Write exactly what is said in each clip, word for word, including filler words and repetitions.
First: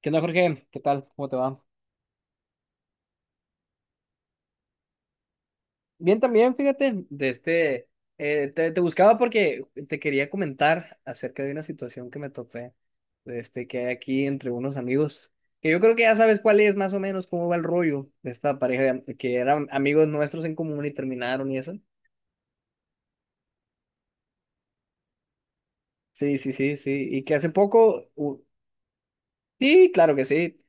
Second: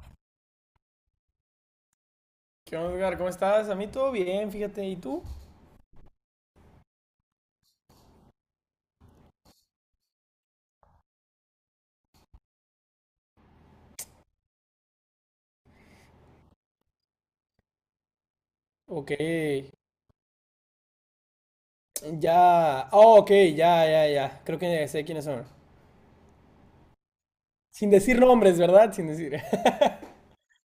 ¿Qué onda, Jorge? ¿Qué tal? ¿Cómo te va? ¿Qué onda, Edgar? ¿Cómo estás? A mí todo bien, fíjate. ¿Y tú? Bien también, fíjate, de este, eh, te, te buscaba porque te quería comentar acerca de una situación que me topé, de este, que hay aquí entre unos amigos, que yo creo que ya sabes cuál es, más o menos cómo va el rollo de esta pareja de am- Ok. que eran amigos nuestros en común y terminaron y eso. Ya. Oh, ok, ya, ya, ya. Creo que sé quiénes son. Sí, sí, sí, sí, y que hace Sin poco, decir u- nombres, ¿verdad? Sin decir. sí, claro que sí.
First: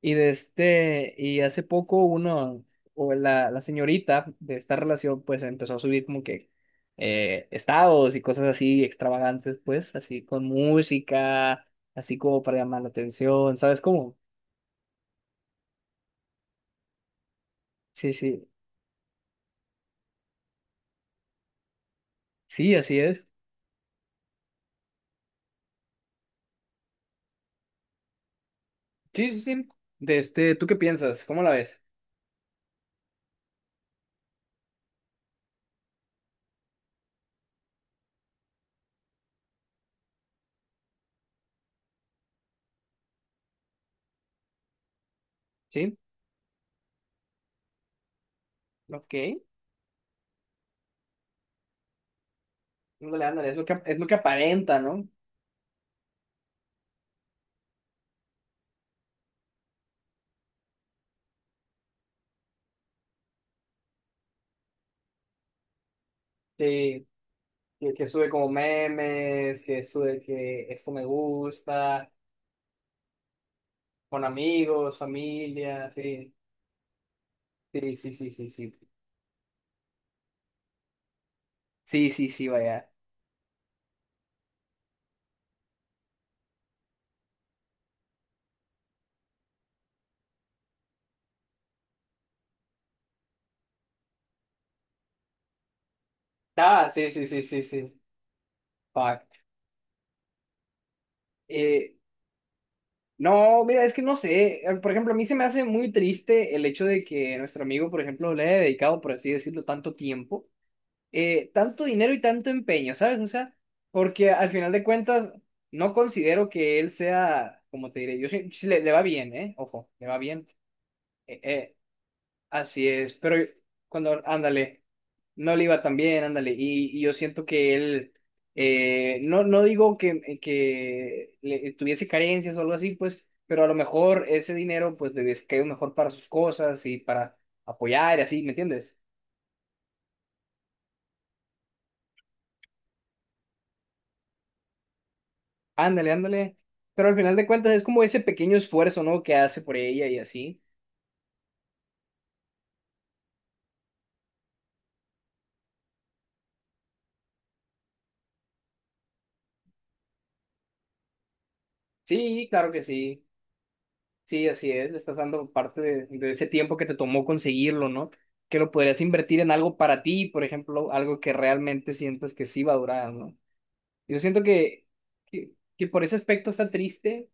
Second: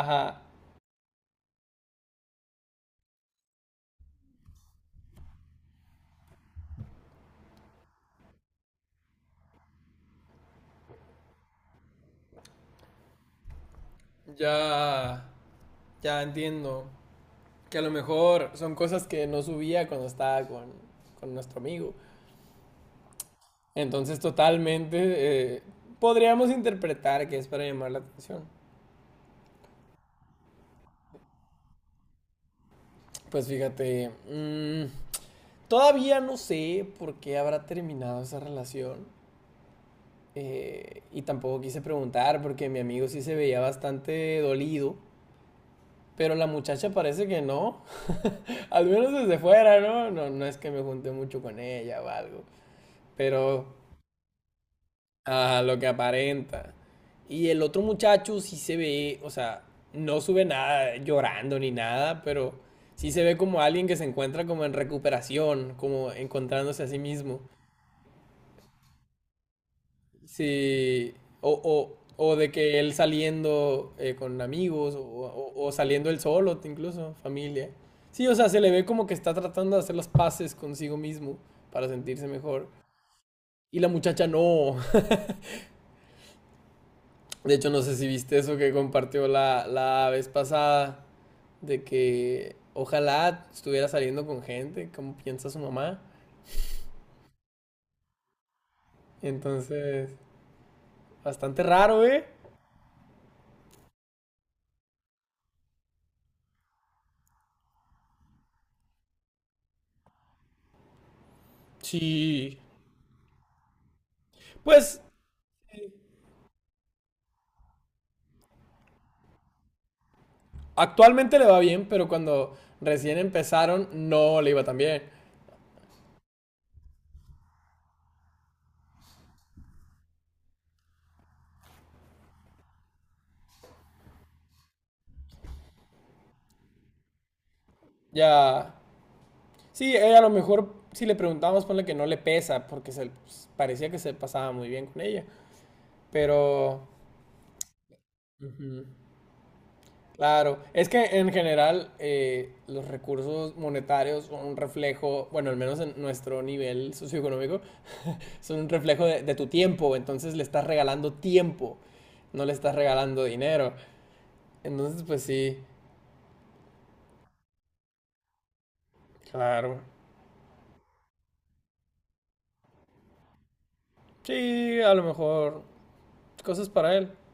Y de este, y hace poco uno, o la, la señorita de esta relación, pues empezó a subir como que eh, estados y cosas así extravagantes, pues, así con música, así como para llamar la atención, ¿sabes cómo? Ya. Ya entiendo. Que a lo Sí, sí, mejor son cosas que no subía cuando estaba con, con nuestro amigo. sí, así es. Entonces, totalmente eh, podríamos interpretar que es para llamar la atención. Sí, sí, sí. De este, ¿tú qué piensas? ¿Cómo la ves? Pues fíjate. mm, todavía no sé por qué habrá terminado esa relación. Eh, y tampoco quise preguntar porque mi amigo sí se veía bastante dolido, Sí, pero la muchacha parece que no, al menos desde ok. fuera, ¿no? No, no es que me junté mucho con ella o algo, Ándale, ándale, es lo pero que, es lo que aparenta, ¿no? a lo que aparenta. Y el otro muchacho sí se ve, o sea, no sube nada llorando ni nada, pero sí se ve como alguien que se encuentra como en recuperación, como encontrándose a sí Sí, mismo. que, que sube como memes, que sube que esto me Sí, o, gusta. o, o de que él saliendo eh, Con con amigos amigos, o, o- o familia, saliendo él sí. solo, t- incluso familia. Sí, sí, Sí, sí, o sí, sea, se le sí. ve como que está tratando de hacer las paces consigo mismo para Sí, sí, sentirse sí, mejor. vaya. Y la muchacha no. De hecho, no sé si viste eso que compartió la, la vez pasada, de que ojalá estuviera saliendo con gente, como piensa su mamá. Ah, sí, sí, sí, sí, sí. Fuck. Entonces, bastante Eh, raro, ¿eh? no, mira, es que no sé. eh, Por ejemplo, a mí se me hace muy triste el hecho de que nuestro amigo, por ejemplo, le haya dedicado, por así decirlo, tanto tiempo, eh, tanto dinero y tanto Sí. empeño, ¿sabes? O sea, porque al final de Pues cuentas, no considero que él sea, como te diré, yo sí, sí le, le va bien, ¿eh? Ojo, le va bien. actualmente eh le va eh, bien, pero cuando Así es, recién pero empezaron cuando, no le iba tan ándale, bien. no le iba tan bien, ándale, y, y yo siento que él, eh, no, no digo que, que le, tuviese carencias o algo así, pues, pero a lo mejor ese dinero, pues, le hubiese caído mejor para sus cosas y para apoyar y así, ¿me Ya. entiendes? Sí, ella a lo mejor, si le preguntamos, ponle que no le pesa, porque se, pues, parecía que se pasaba muy bien con ella. Ándale, ándale, Pero, pero al final de cuentas es como ese pequeño esfuerzo, ¿no? Que hace por ella y así. claro, es que en general eh, los recursos monetarios son un reflejo, bueno, al menos en nuestro nivel socioeconómico, son un reflejo de, de tu tiempo. Entonces le estás regalando tiempo, no Sí, le claro estás que regalando sí. dinero. Sí, así es, le Entonces, estás pues dando sí, parte de, de ese tiempo que te tomó conseguirlo, ¿no? Que lo podrías invertir en algo claro. para ti, por ejemplo, algo que realmente sientas que sí va a durar, ¿no? Yo siento Sí, que, a lo que, mejor que por ese aspecto cosas está para él. triste,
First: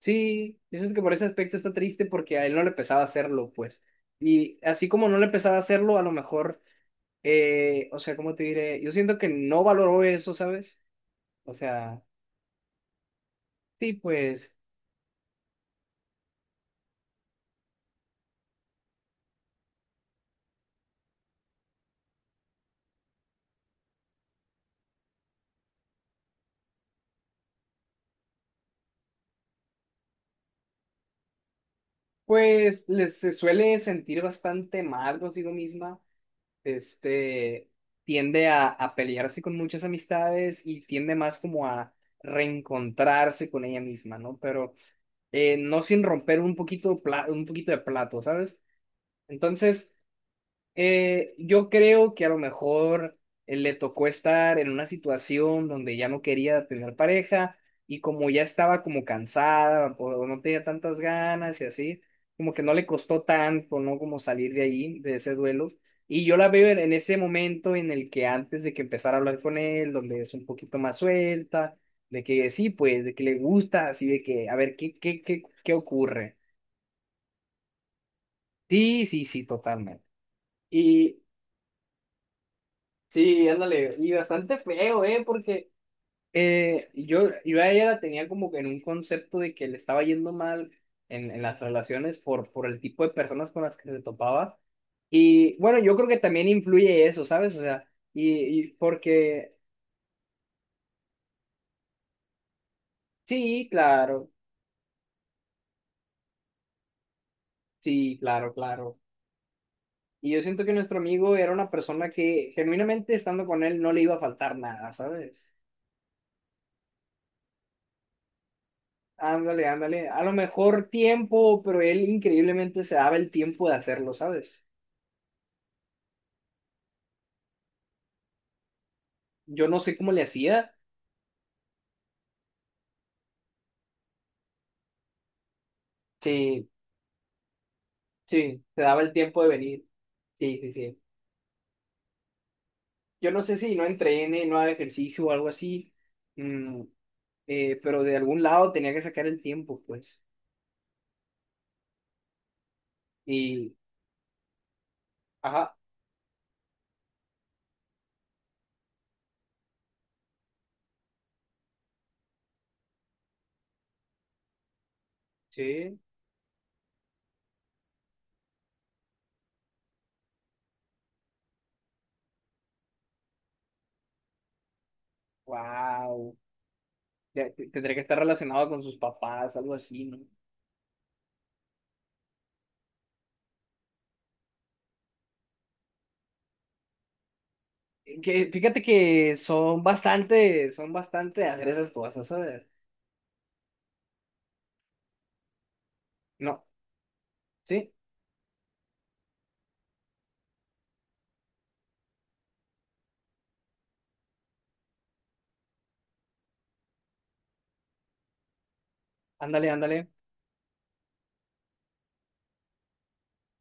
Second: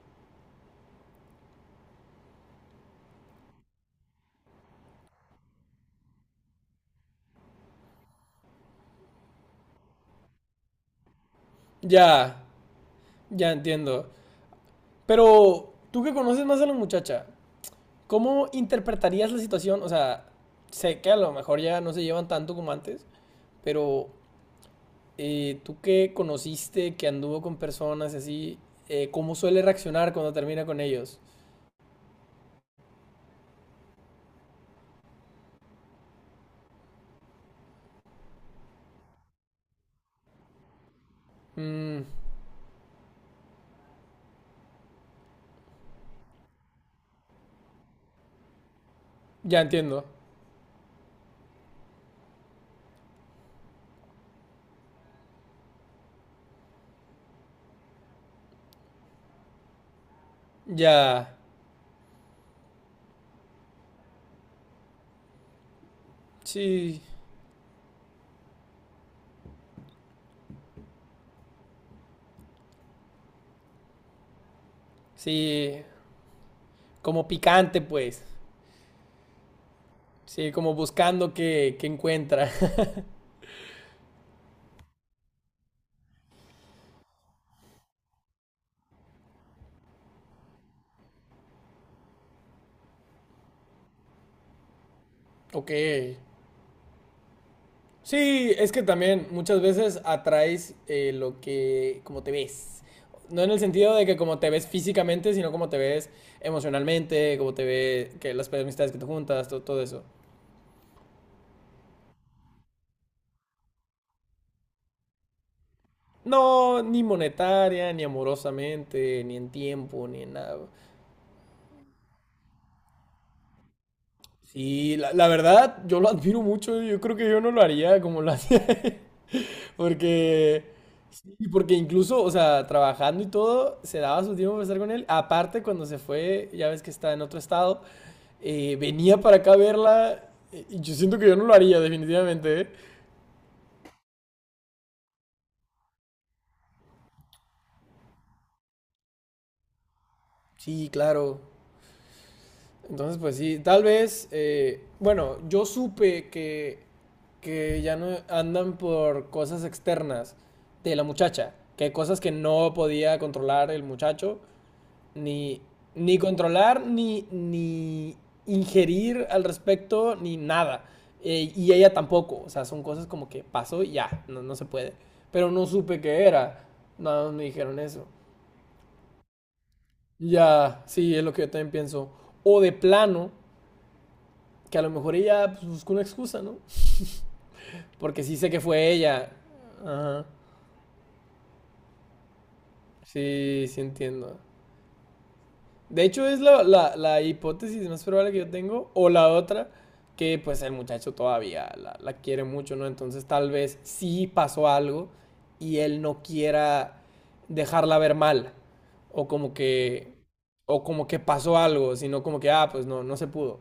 sí, yo siento que por ese aspecto está triste porque a él no le pesaba hacerlo, pues. Y así como no le pesaba hacerlo, a lo mejor, eh, o sea, ¿cómo te diré? Yo siento que no valoró eso, ¿sabes? O sea, Ya, ya sí, entiendo. pues, Pero tú que conoces más a la muchacha, ¿cómo interpretarías la situación? O sea, sé que a lo mejor ya no se llevan tanto como antes, pero eh, tú que conociste, que anduvo con personas y así, eh, ¿cómo suele reaccionar cuando termina con ellos? pues les se suele sentir bastante mal consigo misma, este, tiende a, a pelearse con muchas amistades y tiende más como a Mm, reencontrarse con ella misma, ¿no? Pero eh, no sin romper un poquito, pla- un poquito de plato, ¿sabes? ya Entonces, entiendo. eh, yo creo que a lo mejor eh, le tocó estar en una situación donde ya no quería tener pareja y como ya estaba como cansada o no tenía tantas Ya. ganas y así, como que no le costó tanto, ¿no? Como salir de ahí, de ese duelo. Y yo la veo en en Sí. ese momento en el que antes de que empezara a hablar con él, donde es un poquito más suelta, de que sí, pues, de que le gusta, así de que, a ver, ¿qué, qué, qué, qué Sí. ocurre? Como picante, pues. Sí, sí, sí, totalmente. Sí, como Y buscando que, que encuentra. sí, ándale, y bastante feo, ¿eh? Porque eh, yo, yo a ella la tenía como que en un concepto de que le estaba yendo mal en, en las relaciones por, por el tipo de personas con las que se topaba. Y bueno, yo creo Ok. que también influye eso, ¿sabes? O sea, y, Sí, es y que también porque muchas veces atraes eh, lo que, como te ves. No en el sí, sentido de que claro, como te ves físicamente, sino como te ves emocionalmente, como te ves, sí, que claro, las amistades claro. que te juntas, to- todo, eso. Y yo siento que nuestro amigo era una persona que genuinamente estando con él no le iba a faltar nada, ¿sabes? No, ni monetaria, ni amorosamente, ni en Ándale, ándale. tiempo, A ni lo en nada. mejor tiempo, pero él increíblemente se daba el tiempo de hacerlo, ¿sabes? Sí, la, la verdad, yo lo admiro mucho. Yo creo que yo no lo haría como lo hacía él. Yo no sé cómo le Porque, hacía. sí, porque incluso, o sea, trabajando y todo, se daba su tiempo para estar con él. Aparte, cuando se fue, Sí, ya ves que está en otro estado, sí, eh, se daba el venía para tiempo de acá a venir. verla. Sí, eh, sí, Y yo sí. siento que yo no lo haría, definitivamente, ¿eh? Yo no sé si no entrene, no haga ejercicio o algo así, mm, eh, pero de algún lado tenía que sacar el tiempo, pues. Sí, claro. Entonces, pues sí, Y, tal vez, eh, bueno, yo ajá, supe que, que ya no andan por cosas externas de la muchacha, que hay cosas que no podía controlar el muchacho, ni, sí, ni controlar, ni, ni ingerir al respecto, ni nada. Eh, y ella tampoco, o sea, son cosas como que pasó y ya, no, no se puede. Pero no supe qué wow. era, nada más me dijeron Tendría que eso. estar relacionado con sus papás, algo así, ¿no? Ya, sí, es lo que yo también pienso. O de plano que a lo mejor ella pues, buscó una excusa, ¿no? Porque sí Que, sé que fíjate fue ella. que son Ajá. bastante, son bastante de hacer esas cosas, ¿sabes? Sí, sí entiendo. De hecho, es No. la, la, la hipótesis Sí, más probable que yo tengo. O la otra, que pues el muchacho todavía la, la quiere mucho, ¿no? Entonces tal vez sí pasó algo y él no quiera dejarla ver mal. O como ándale, ándale. que. O como que pasó algo, sino como que, ah, pues no, no se pudo.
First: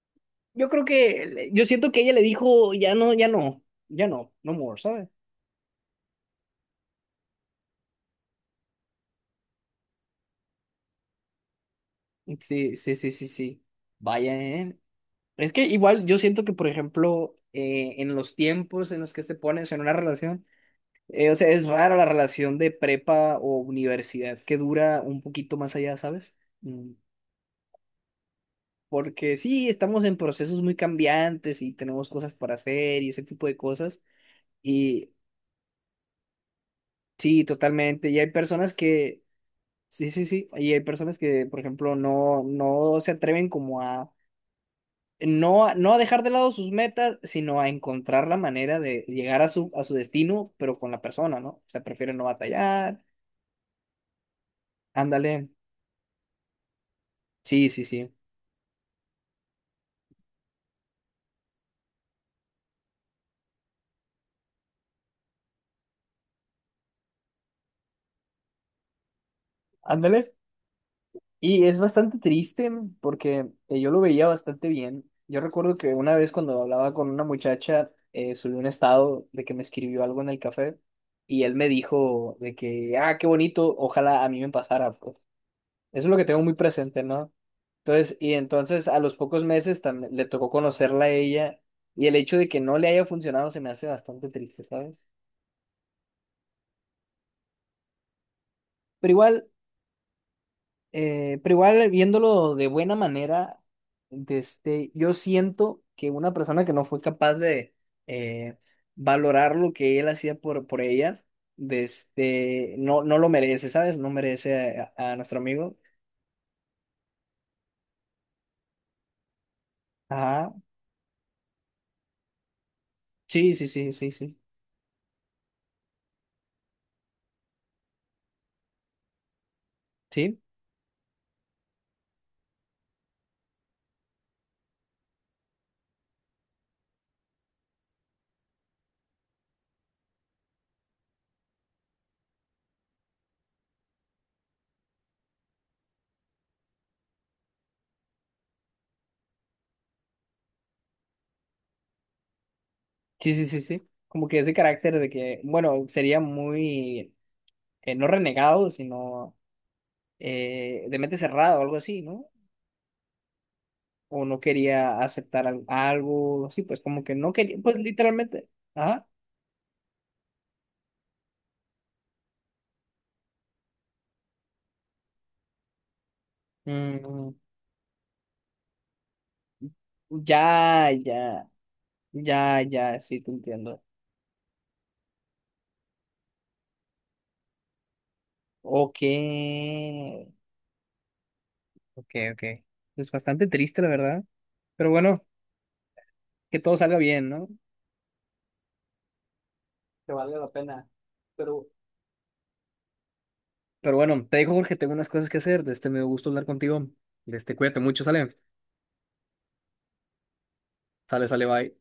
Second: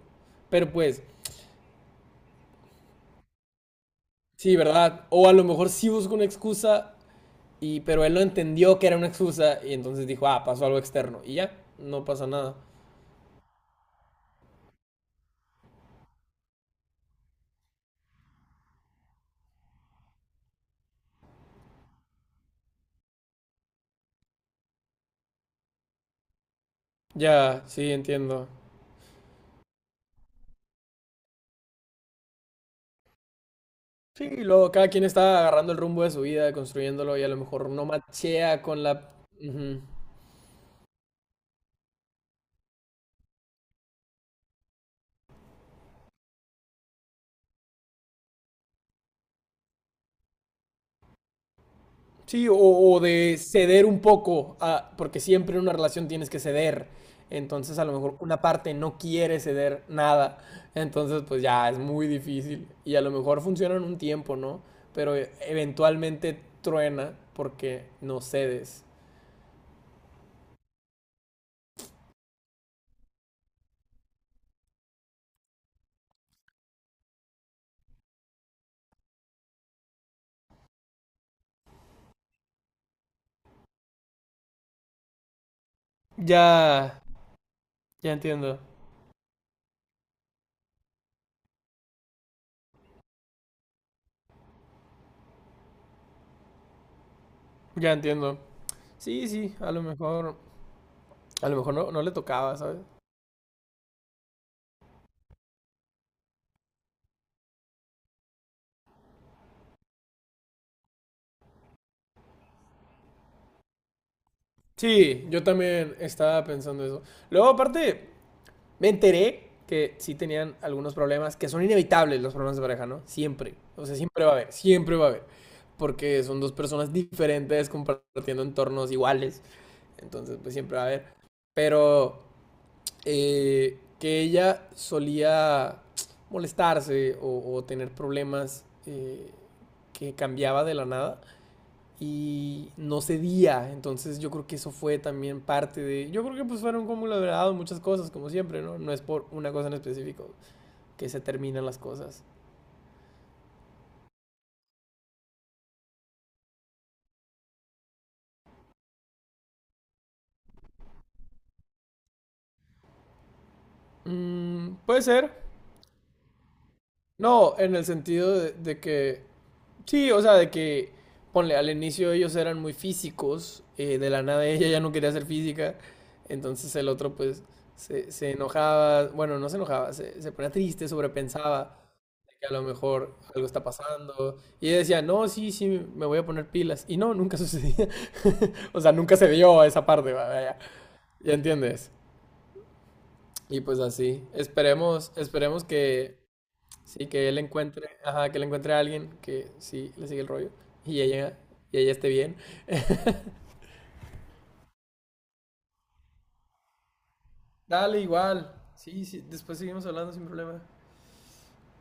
Yo Pero creo pues, que, le- yo siento que ella le dijo, ya no, ya no, ya no, no sí, more, ¿verdad? ¿sabes? O a lo mejor sí busco una excusa y, pero él no entendió que era una excusa y entonces dijo, ah, pasó algo externo. Y ya, no pasa nada. Sí, sí, sí, sí, sí. Vaya, ¿eh? Es que igual yo siento que, por ejemplo, eh, en los tiempos en los que te pones en una relación, eh, o sea, es rara la relación de prepa o universidad que dura un poquito más allá, ¿sabes? Mm, Ya, sí, entiendo. porque sí, estamos en procesos muy cambiantes y tenemos cosas para hacer y ese tipo de cosas. Sí, luego cada quien Y está agarrando el rumbo de su vida, construyéndolo y a lo sí, mejor no totalmente. Y hay machea personas con la... que Ujú. sí, sí, sí. Y hay personas que, por ejemplo, no, no se atreven como a no, a- no a dejar de lado sus metas, sino a encontrar la manera de llegar a su, a su destino, pero con la persona, ¿no? O sea, prefieren no Sí, o, batallar. o de ceder un poco, a- porque Ándale. siempre en una relación tienes que ceder. Sí, Entonces sí, a lo sí. mejor una parte no quiere ceder nada. Entonces pues ya es muy difícil. Y a lo mejor funcionan un tiempo, ¿no? Pero eh, eventualmente truena porque no cedes. Ándale. Y es bastante triste porque eh, yo lo veía bastante bien. Yo recuerdo que una vez cuando hablaba con una muchacha, eh, subí un estado de que me escribió algo en el café y él me dijo de que, ah, qué bonito, ojalá a mí me pasara. Pues". Eso es lo que tengo muy Ya, presente, ¿no? ya Entonces, y entiendo, entonces a los pocos meses también le tocó conocerla a ella y el hecho de que no le haya funcionado se me hace bastante triste, ¿sabes? ya entiendo. Pero Sí, igual, sí, a lo mejor, eh, a pero lo mejor igual no, no le viéndolo tocaba, de ¿sabes? buena manera, de este, yo siento que una persona que no fue capaz de eh, valorar lo que él hacía por, por ella, de este, no, no lo merece, ¿sabes? No merece a, a- a Sí, nuestro yo amigo. también estaba pensando eso. Luego, aparte, me enteré que sí Ajá, tenían algunos problemas, que son inevitables los problemas de pareja, ¿no? sí, Siempre. sí, O sí, sea, sí, siempre va a sí. haber, siempre va a haber. Porque son dos personas diferentes compartiendo entornos iguales. Entonces, Sí. pues siempre va a haber. Pero eh, que ella solía molestarse o, o tener problemas eh, que cambiaba de la nada y no cedía. Entonces yo creo que eso fue también parte de... Yo creo que pues fueron como de muchas cosas, como siempre, ¿no? No es por una cosa en específico que se terminan las cosas. Sí, sí, sí, sí. Como que ese carácter de que, bueno, sería muy, eh, no renegado, sino eh, de mente cerrada o algo así, ¿no? O no Mm, quería puede ser. aceptar al- algo, sí, pues como que no No, quería, pues en el sentido literalmente, de, de ajá. que sí, o sea, de que, ponle, al inicio ellos eran muy físicos, eh, de la nada ella ya no quería hacer física, entonces el otro Mm, pues se, se enojaba, bueno, no se enojaba, se, se ponía triste, ya, ya, sobrepensaba que a ya, lo ya, mejor sí, te algo está entiendo. pasando, y ella decía, no, sí, sí, me voy a poner pilas, y no, nunca sucedía, o sea, Ok, nunca se dio a esa parte, vaya, ya entiendes, ok, ok. Es bastante y pues triste, la así, verdad. Pero esperemos, bueno, esperemos que que todo salga sí, que bien, él ¿no? encuentre, ajá, que él encuentre a alguien que sí le Que sigue el valga la rollo pena. y ella, Pero y ella esté bien. Pero bueno, te dejo, Jorge, tengo unas cosas que hacer. De este me dio gusto hablar contigo. De este, cuídate Dale, mucho, sale. igual. Sí, sí, después seguimos hablando sin problema. Sale, sale, bye.